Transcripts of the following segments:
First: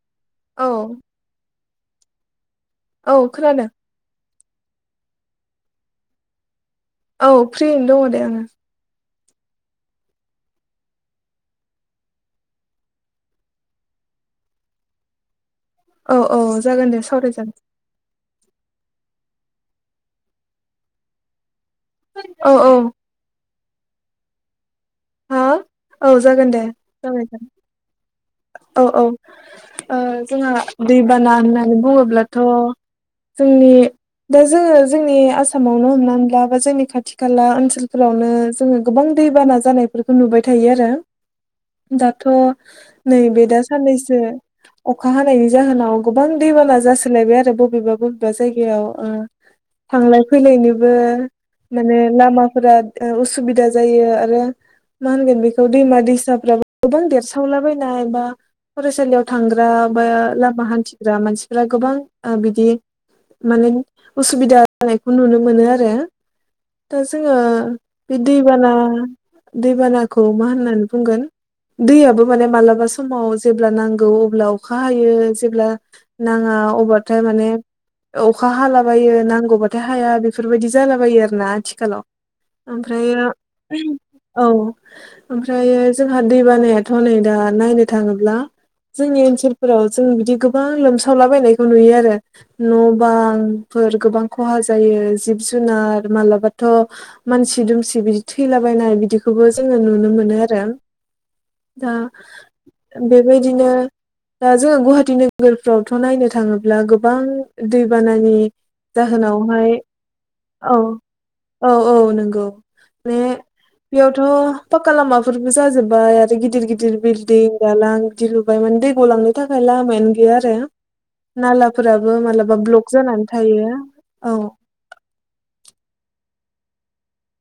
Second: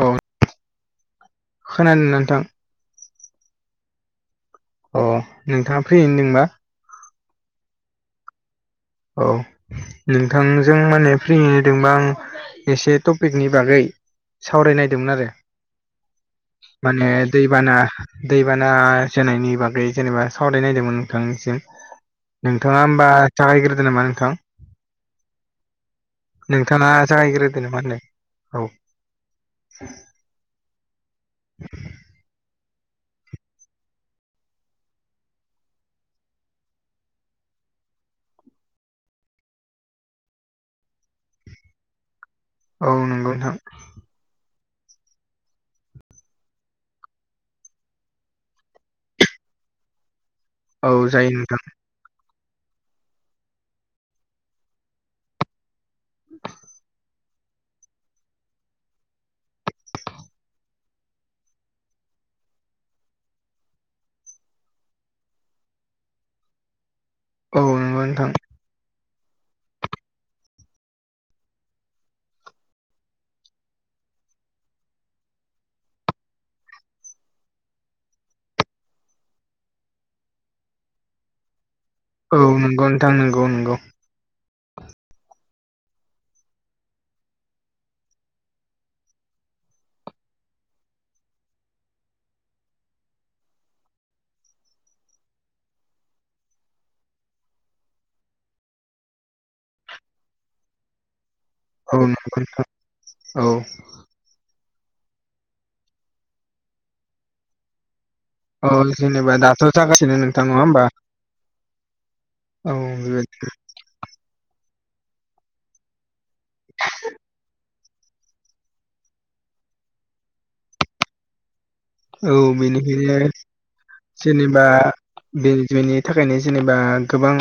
औ औ खोना [unintelligible] नोंथां? औ खोनादों। अ नोंथाङा फ्रियैनोदोंबा औ फ्रियैनो दङ' दे आङो। औ नोंथांजों माने फ्रियैनो दोंबा आं एसे टपिकनि बागै सावरायनायदोंमोन आरो। औ औ जागोन दे माने सावरायजागोन दैबाना दैबाना जोनायनि बागै जेनेबा सावरायनायदोंमोन नोंथांनिसिम औ औ नोंथाङा होमबा जागायग्रोदो नामा नोंथां? हा औ जागोन दे नोंथाङा [unintelligible] जागायग्रोदो नामा होनदों औ औ। ओ जोंहा दैबाना होननानै बुङोब्लाथ' जोंनि दा जोङो जोंनि आसामावनो हमनानैला बा जोंनि खाथि खाला ओनसोलफोरावनो जोङो गोबां दैबाना जानायफोरखौ नुबाय थायो आरो दाथ' औ नंगौ नैबे नोंथां दाज साननैसो अखा हानायनि जाहोनाव गोबां दैबाना जासोलायबाय आरो बबेबा बबेबा जायगायाव ओ [unintelligible] थांलाय औ फैलायनिबो जायो नोंथां माने लामाफोरा [unintelligible] उसुबिदा जायो आरो मा होनगोन बेखौ दैमा दैसाफ्राबो गोबां देरसावलाबायनायबा फरायसालियाव थांग्रा बा लामा हान्थिग्रा मानसिफोरा गोबां ओ बिदि माने उसुबिदा जानायखौ नुनो मोनो आरो। दा जोङो औ नंगौ बे नोंथां दैबाना दैबानाखौ मा होननानै बुंगोन? दैयाबो माने मालाबा समाव जेब्ला नांगौ अब्ला अखा हायो जेब्ला नाङा अबाथाय माने अखा हालाबायो नांगौबाथाय हाया बेफोरबायदि जालाबायो आरो ना आथिखालाव। औ नंगौ नोंथां ओमफ्रायो नंगौ नंगौ औ। ओमफ्रायो जोंहा दै बानायाथ' नै दा नायनो थाङोब्ला जोंनि ओनसोलफोराव जों बिदि गोबां लोमसावलाबायनायखौ नुयो आरो। न' बां फोर गोबां खहा जायो जिब जुनार मालाबाथ' मानसि दुमसि बिदि थैलाबायनाय बिदिखौबो जोङो नुनो मोनो आरो। दा औ नंगौ नोंथां औ बेबायदिनो दा जोङो गुवाहाटि नोगोरफ्रावथ' नायनो थाङोब्ला गोबां दैबानानि अ जेनेबा दाथ' जाहोनावहाय जागासिनो नोंथां नङा होमबा? औ औ औ नंगौ औ बे बेबायदि बेयावथ' पाक्का लामाफोरबो जाजोब्बाय आरो गिदिर गिदिर बिलडिं दालां बिदि लुबाय माने दै गलांनो थाखाय लामायानो गैया आरो। नालाफोराबो औ मालाबा ब्लक बेनिखायनो जानानै थायो औ। जेनेबा बे जुयनि थाखायनो जेनेबा गोबां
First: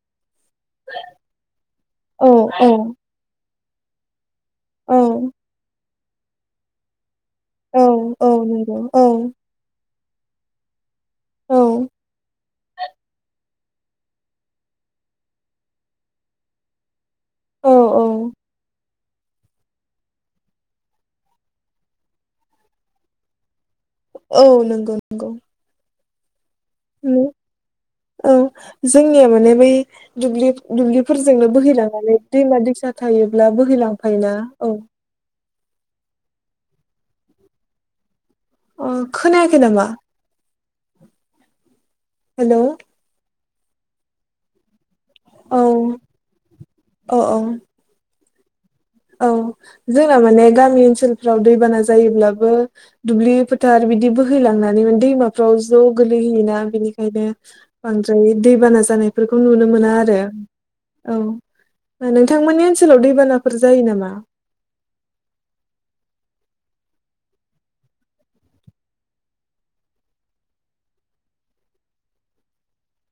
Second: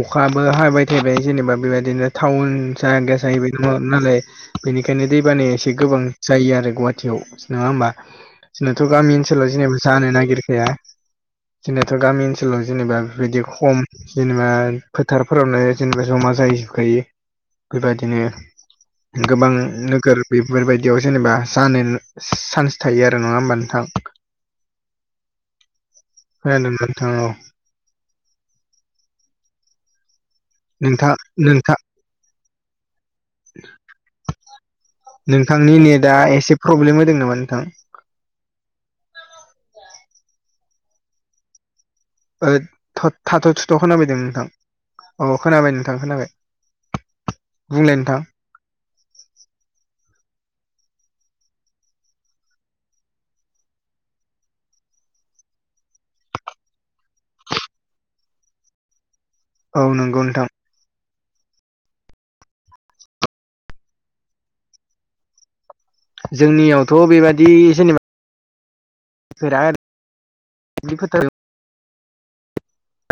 अखाबो हाबाय थाबाय जेनेबा बेबायदिनो औ टाउन औ जाहगा जाहैबाय नालाय औ बेनिखायनो दै बानाया एसे गोबां जायो आरो गुवाहाटियाव नङा औ होमबा? औ नंगौ जोंनाथ' औ गामि ओनसोलाव जेनेबा जानो नागिरखाया औ जोंनाथ' गामि ओन ओनसोलाव जेनेबा बेफोरबायदि खम जेनेबा फोथारफोरावनो जेनेबा जमा जाहैजोबखायो। औ बेबायदिनो गोबां नोगोर बेफोरबायदियाव जेनेबा जानो चान्स थायो आरो। दां नङा होमबा नोंथां? औ नंगौ। नंगौ खोनादों नोंथां औ औ जोंनिया माने बै दुब्लि नोंथां दुब्लिफोरजोंनो नोंथां बोहैलांनानै दैमा दैसा थायोब्ला बोहैलांफायोना औ। नोंथांनि नेटआ एसे प्रब्लेम होदों नामा नोंथां? अ खोनायाखै नामा? हेलौ ओथ थाथ' थुथ' खोना बैदों नोंथां। औ खोनाबाय नोंथां खोनाबाय औ औ बुंलाय नोंथां। औ जोंना माने गामि ओनसोलफ्राव दैबाना जायोब्लाबो दुब्लि फोथार बिदि बोहैलांनानै दैमाफ्राव ज' गोलैहैयोना बिनिखायनो बांद्राय दै बान जानाय बेफोरखौ नुनो औ मोना आरो नंगौ नोंथां औ नोंथांमोननि ओनसोलाव दैबानाफोर जायो नामा? जोंनियावथ' बेबादि जेनेबा फेरद [unintelligible]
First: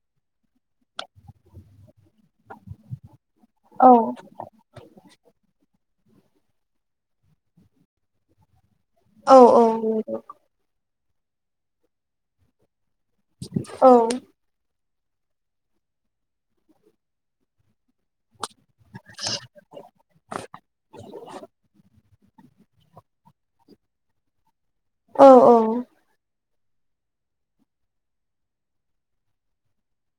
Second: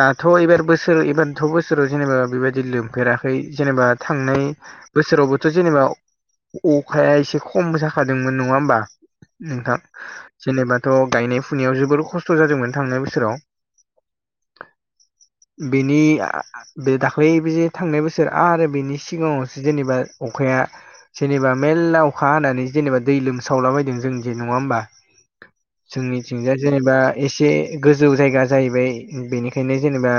दाथ' एबार बोसोर एबारथ' बोसोराव जेनेबा बेबायदि लोमफेरा। खै जेनेबा औ थांनाय बोसोरावबोथ' जेनेबा अखाया एसे खम जाखादोंमोन नङा होमबा? औ औ नोंथां जेनेबाथ' गायनाय फुनायाव जोबोर खस्थ' जादोंमोन थांनाय बोसोराव औ। बिनि आ बे दाख्लै बेे जे थांनाय बोसोर आरो बेनि सिगाङावसो जेनेबा अखाया जेनेबा मेल्ला अखा हानानै जेनेबा दै लोमसावलाबायदों जों जे नङा होमबा? औ औ जोंनिथिंजाय जेनेबा एसे गोजौ जायगा जाहैबाय। बेनिखायनो जेनेबा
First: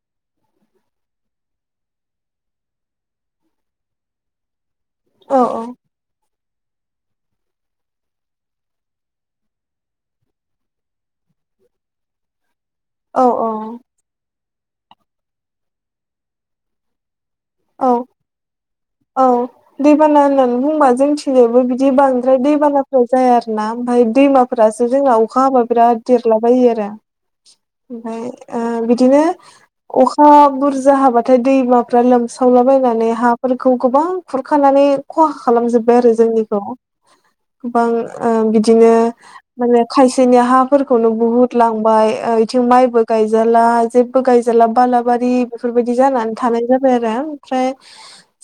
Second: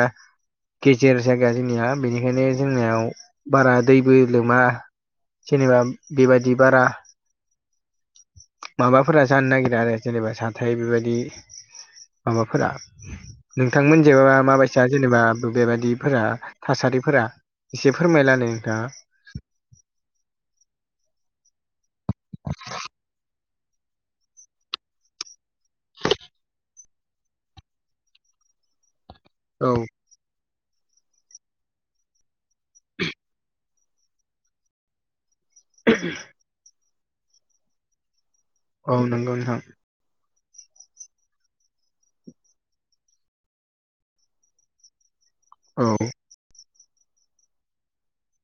गेजेर जायगा जोंनिया बेनिखायनो जोंनियाव बारा दैबो लोमा। औ जेनेबा बेबायदि बारा माबाफोरा जानो नागिरा आरो जेनेबा जाथथाय बेबायदि माबाफोरा औ औ नोंथांमोनथिंजायबा माबायदिबा जेनेबा दुब्लिफोरा थासारिफोरा एसे फोरमायलानो नोंथांङा औव दैबाना होननानै बुंबा जोंनिथिंजायबो बिदि बांद्राय दैबानाफ्रा जाया। आरो ना ओमफ्राय दैमाखौ फोरासो जोंना अखा हाबा बिराद देरलाबायो आरो ओमफ्राय ओ बिदिनो औव अखा बुरजा हाबाथाय दैमाफ्रा लोमसावलाबायनानै हाफोर खौ गोबां खुरखानानै खहा खालामजोब्बाय आरो जोंनिखौ गोबां औ बिदिनो नंगौ नोंथां माने खायसेनि हाफोरखौनो बुहुत लांबाय बिथिं माइबो गायजाला जे गायजाला बालाबारि औ बेफोरबायदि जानानै थानाय जाबाय आरो ओमफ्राय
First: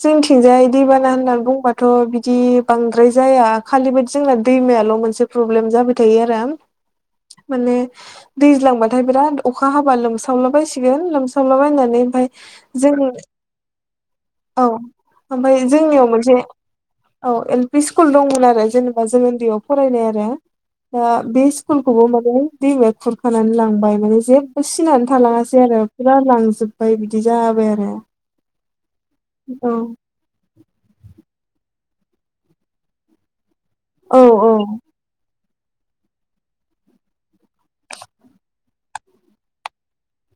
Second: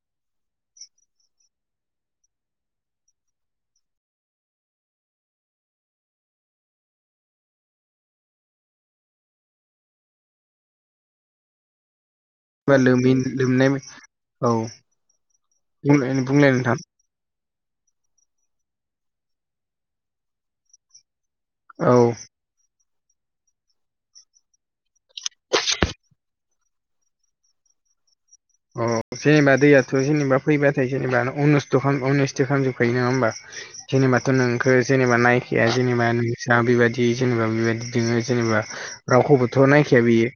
जोंथिंजाय दैबाना होननानै बुंबाथ' बिदि बांद्राय जाया खालि बाददि जोंना दैमायाल' मोनसे प्रब्लेम जाबाय थायो आरो माने दैज्लांबाथाय बिराद अखा हाबा लोमसावलाबायसिगोन लोमसावलाबायनानै ओमफफ्राय म ल लोमनाय औ ओमफ्राय जोंनियाव बुंलाय मोनसे बुंलाय नोंथां औ एल पि स्कुल दंमोन आरो जेनेबा जों उन्दैयाव फरायनाय आरो दा बे औ खौवबो माने दैमाया खुरखानानै लांबाय माने जेबो सिनानै थालांङासै आरो फुरा लांजोबबाय बिदि जाबाय आरो अ सिनिबा औ दैनिब फैबाथाय जेनेबा अनस्थ' अनुस्थ' खालामजोबखायो नंङा होमबा औ जेनबाथ' नोंखौ जेनेबा नायखैाया जेनेबा नोंस्रा बेबायदि जेनेबा बेबायदि दंङो जेनेबा रावखौबोथ' नायखाया बियो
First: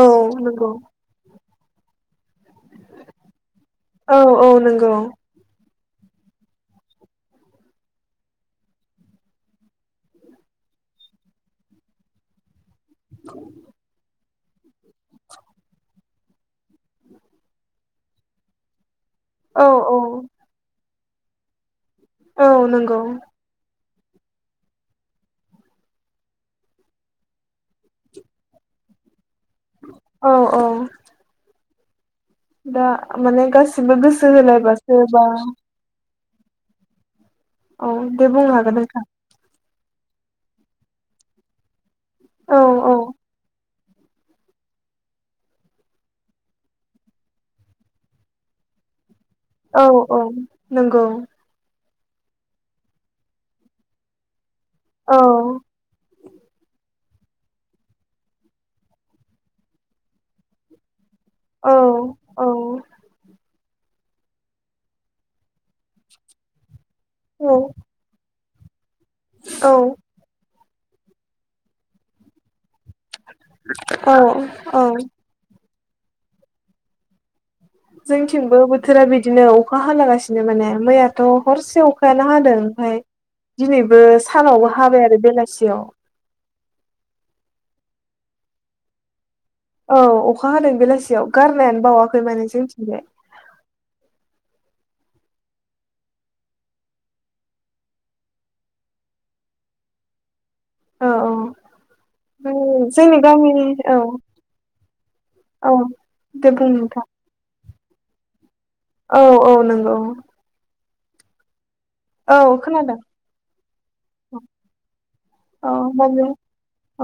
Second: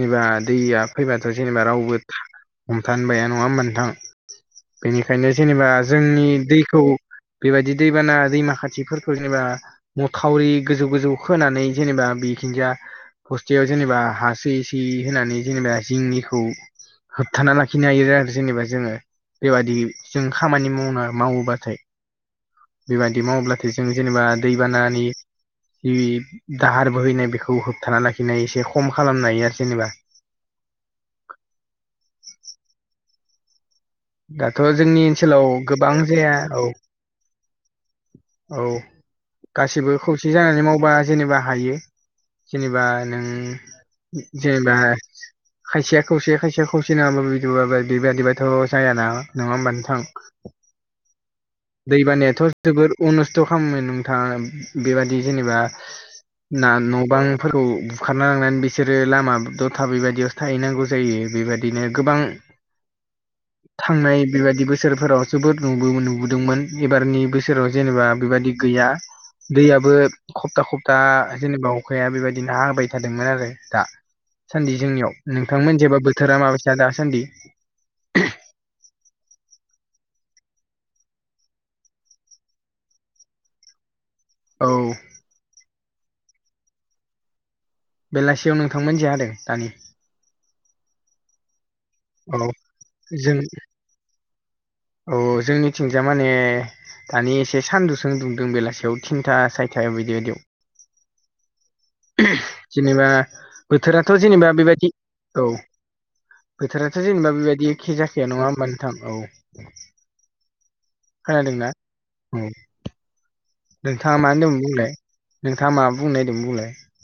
औ नंगौ दैया फैबाथ' जेनेबा रावबो हमथानो बाया नंङा होमबा नोंथां। औ औ नंगौ बेनिखायनो जेनेबा जोंनि दैखौ बेबायदि दैबाना दैमा खाथिफोरखौ जेनेबा माथावरि गोजौ गोजौ होनानै जेनेबा बेखिुनजया फस्थायाव जेनेबा हासय सयै होनानै जेनेबा जिंनिखौ होबथाना लाखिनो हायो आरो जेनेबा जोंङो औ बेबादि औ जों खामानि मावना मावोबाथाय औ नंगौ बेबायदि माव्लाथाय जों जेनेबा दैबानानि जि दाहार बोहैनाय बेखौ होबथाना लाखिनाय एसे खम खालामनो हायो आरो जेनेबा औव औव दा माने गासिबो गोसो दाथ' जोंनि होलायबासो बा ओनसोलाव गोबां जाया औ औ दे बुंनो औ हागोन नोंथां। गासिबो खौसे जानानै मावबा जेनेबा हायो औ जेनेबा औ नों जेनेबा खायसेया खौसे खायसेया खौसे नंङाबा बिदि बेबायादिबाथ' जायाना नङा औ औ नंगौ दैबानायाथ' जबोद उनुस्थ' खालामो नोंथांङा बेबादि औ जेनेबा ना न' बांफोरखौ बुखारना लांनानै बिसोरो लामा दथा बेबायदियावो थाहैनांगौ जायो। औ बेबाददिनो गोबां थांनाय बेबायाददि बोसोरफोराव जोबोद नुबो नुबोदोंमोन एबारनि औ बसोराव जेनेबा बेबायाददि गैया औ दैयाबो सब्था खब्ता जेनेबा अखाया बेबायदिनो होबाय थादोंमोन आरो औ दासान्दि औ जोंनियाव। नोंथांमोन जेबा बोथोरा माबादिसा दासान्दि? जोंथिंबो बोथोरा बिदिनो अखा हालागासिनो माने मैयाथ' हरसेयाव अ खायानो हादों ओमफाय, दिनैबो औ सानावबो हाबाय आरो बेलासियाव। बेलासियाव नोंथांमोन जो हादों दानि? औ, अखा हादों बेलासियाव गारनायानो बावाखै माने औ जोंथिंजाय। जों औ ओ जोंनिथिंजा माने दानि एसे सानदुंसो दुंदों बेलासियाव थिनथा सारिथायाव बिदि बिदियाव। औ औ। जेनेबा जोंनि गामिनि औ बोथोराथ' जेनेबा बेबायदि औ। दे बुं नोंथां बोथोराथ' जेनेबा बेबायदि एखे जाखाया नङा होमबा औ औ नंगौ। खोनादों ना? औ खोनादों। नोंथाङा मा होन्दोंमोन बुंलाय, औ नोंथाङा माबा बुंनो माने नागेरदोंमोन बुंलाय। औ,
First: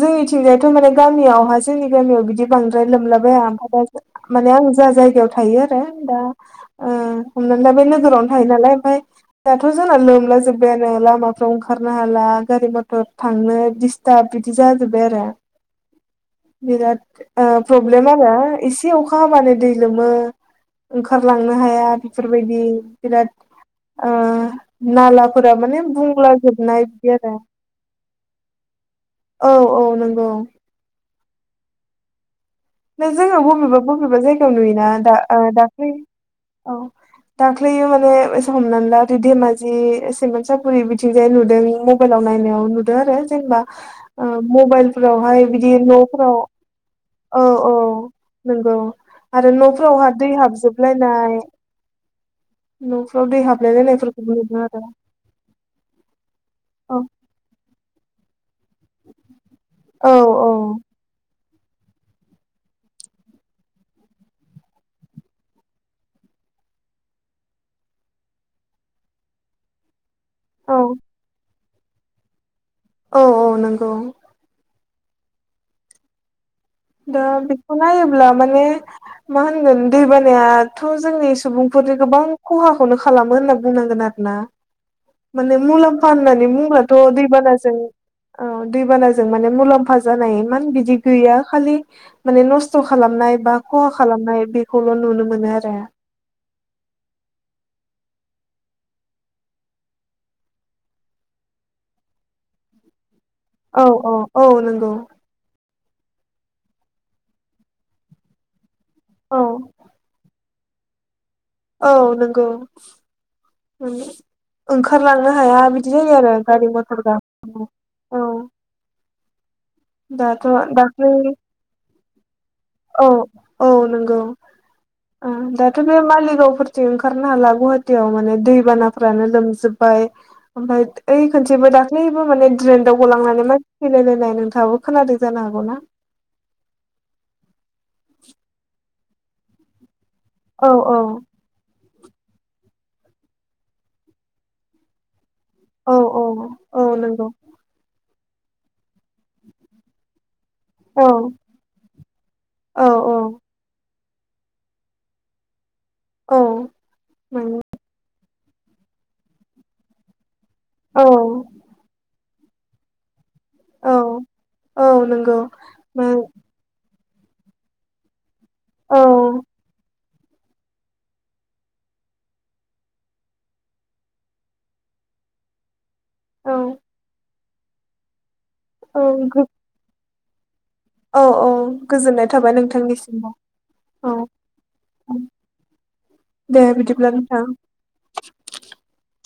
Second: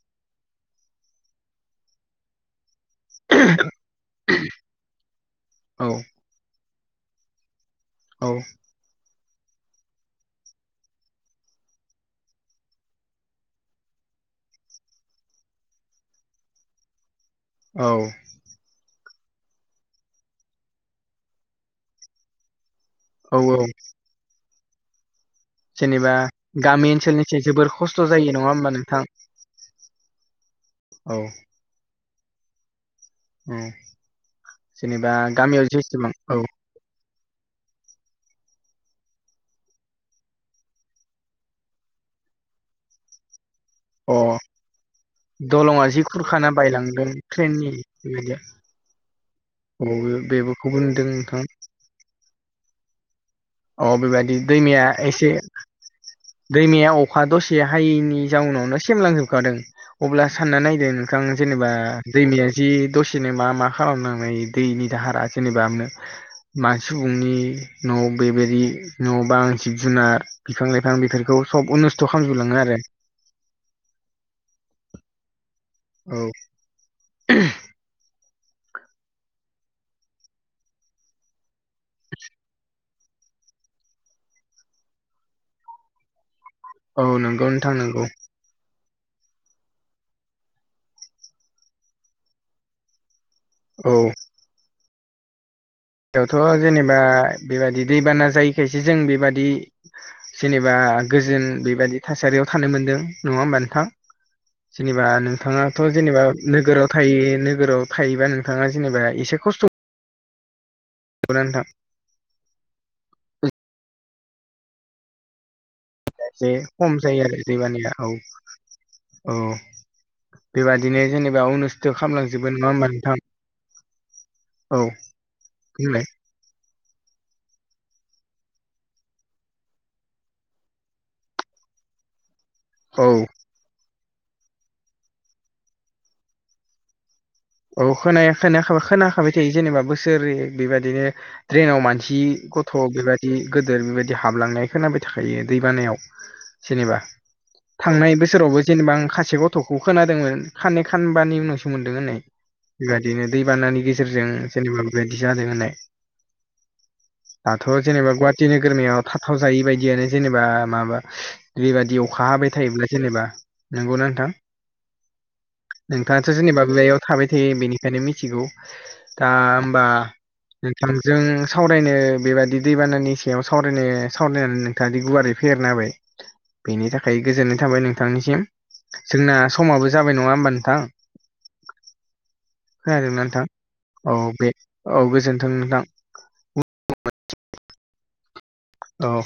जोंनिथिंजायथ' माने गामियावहा जोंनि गामियाव बिदि बांद्राय लोमलाबाया ओमफाय दा माने आं जा जायगायाव थायो आरो औ दा ओ हमनानै दा बे लो औ हरावनो थायो नालाय ओमफाय दाथ' जोंना लोमला जोब्बायानो लामाफ्राव ओंखारनो हाला गारि मटर थांनो डिसटार्ब बिदि जाजोब्बाय आरो बिराद ओ औ प्रब्लेम आरो इस से अखा हाबानो दै लोमो ओंखारलांनो हाया बेफोरबायदि। बिराद औ औ ओ नालाफोरा माने जेनेबा बुंला जोबनाय गामि बिदि आरो। ओनसोलनिसो जोबोर खस्थ' जायो नङा होमबा नोंथां? औ औ नंगौ। औ। बे जोङो औ बबेबा बबेबा जायगायाव नुयोना जेनेबा दा ओ गामियाव दाख्लि जेसेबां औ। दाख्लैयो माने एसे हमनानै ला धे-धेमाजि सिमांसाफुरि बिथिंजाय नुदों म बाइलाव नाइनायाव नुदों आरो जेनेबा ओ अ मबाइल फोरावहाय बिदि दलङा जि न'फोराव खुरखाना बायलांदों औ ट्रेननि औ बेबायदि नंगौ, आरो औ न'फोरावहा दै बेबोखौबो नुदों हाबजोबलायनाय नोंथां न'फोराव दै हाबलाय अ लायनाय बेबायदि फोरखौबो नुदों आरो। दैमाया एसे दैमाया औ अखा दसे हायैनि जाउनावनो सेमलांजोबखादों औ अब्ला सान्ना नायदो नोंथां जेनेबा दैमाया जि दसेनो मा मा खालामनांनाय दैनि दाहारा जेनेबानो मा सुबुंनि न'आव बेबायदि न'आव बा जिब जुनार बि औ फां बेफोरखौ सब अन्नुस्थ' खालामजोबलाङो आरो। औ औ नंगौ। औ। दा बेखौ नाइयोब्ला माने मा होनगोन दै बानायाथ' जोंनि सुबुं फोरनि गोबां खहा खौनो खालामो होनना बुंनांगोन आरोना। माने मुलाम्फा होन्नानै बुंब्ला - थ' औ नंगौ नोंथां दैबानाजों नंगौ औ दैबानाजों माने मुलाम्फा जानाय इमान बिदि गैया खालि माने नस्थ' खालामनाय बा खहा औ खालामनाय बेखौल' नुनो मोनो आरो। बेवथ' जेनेबा बेबादि दैबाना जायैखायसो जों बेबादि जेनेबा गोजोन बेबायदि थासारियाव थानो मोनदों। नङा होमबा नोंथां? औ औ औ नंगौ जेनेबा नोंथाङा थ' जेनेबा नोगोराव थायो नोगोराव थायोबा नोंथाङा जेनेबा औ एसे खस्थ' नंगौ ना नोंथां? औ नंगौ। उम ओंखारलांनो हाया बि दा एसे खम जायो आरो दैबानाया औ। औ दाथ' बेबादिनो दाख्लै जेनेबा अनुस्थ' खालामलांजोबगोन नङा होमबा औ नोंथां? औ नंगौ औ दाथ' ओ बे बुंलाय मालिगावफोर थिं ओंखारनो हाला गुवाहाटियाव माने दैबानाफ्रानो लोमजोबबाय ओमफाय ओइ खनसेबो दाख्लैबो माने ड्रेन दाव औ गलांनानै मानसि थैलायलायनाय नोंथाङाबो खोनादों जानो हागौ ना? औ खोनाया खोनाखाबा खोनाखाबाय थायो जेनेबा बोसोरै औ औ बेबायदिनो द्रेनाव मानसि गथ' बेबायदि गोदोर बेबायदि हाबलांनाय खोनाबाय थायो दै औ बानायाव औ औ जेनेबा नंगौ थांनाय बोसोरावबो जेनेबा आं खा से गथ'खौ खोनादोंमोन खाननै औ खानबानि उनावसो मोनदों होननाय औ औ बेबादिनो दैबानानि गेजेरजों जेनेबा बेबायदि जादों होननाय औ मोन थ' जेनेबा गुवाहाटि नोगोरमायाव थाथाव जायि बायदियानो जेनेबा माबा औ बेबादि अखा हाबाय थायोब्ला जेनेबा औ नंगौना नोंथां औ नंगौ औ नोंथाङाथ' जेनेबा बेयाव थाबाय थायो बेनिखायनो मिथिगौ औ दा ओमबा नोंथांजों सावरायनो बेबादि दैबानानि सायाव सावरायनो सावरायनानै नों दादि गुवारै फेहेरना होबाय औ बेनि थाखाय गोजोननाय थाबाय नोंथांनिसिम जोंना समाबो जाबाय नङा होमबा नोंथां औ औ गोजोननाय थाबाय नोंथा खोनादोंना नोंथां औ बे औ गोजोनथों नोंथां। दे बिदिब्ला नोंथां औ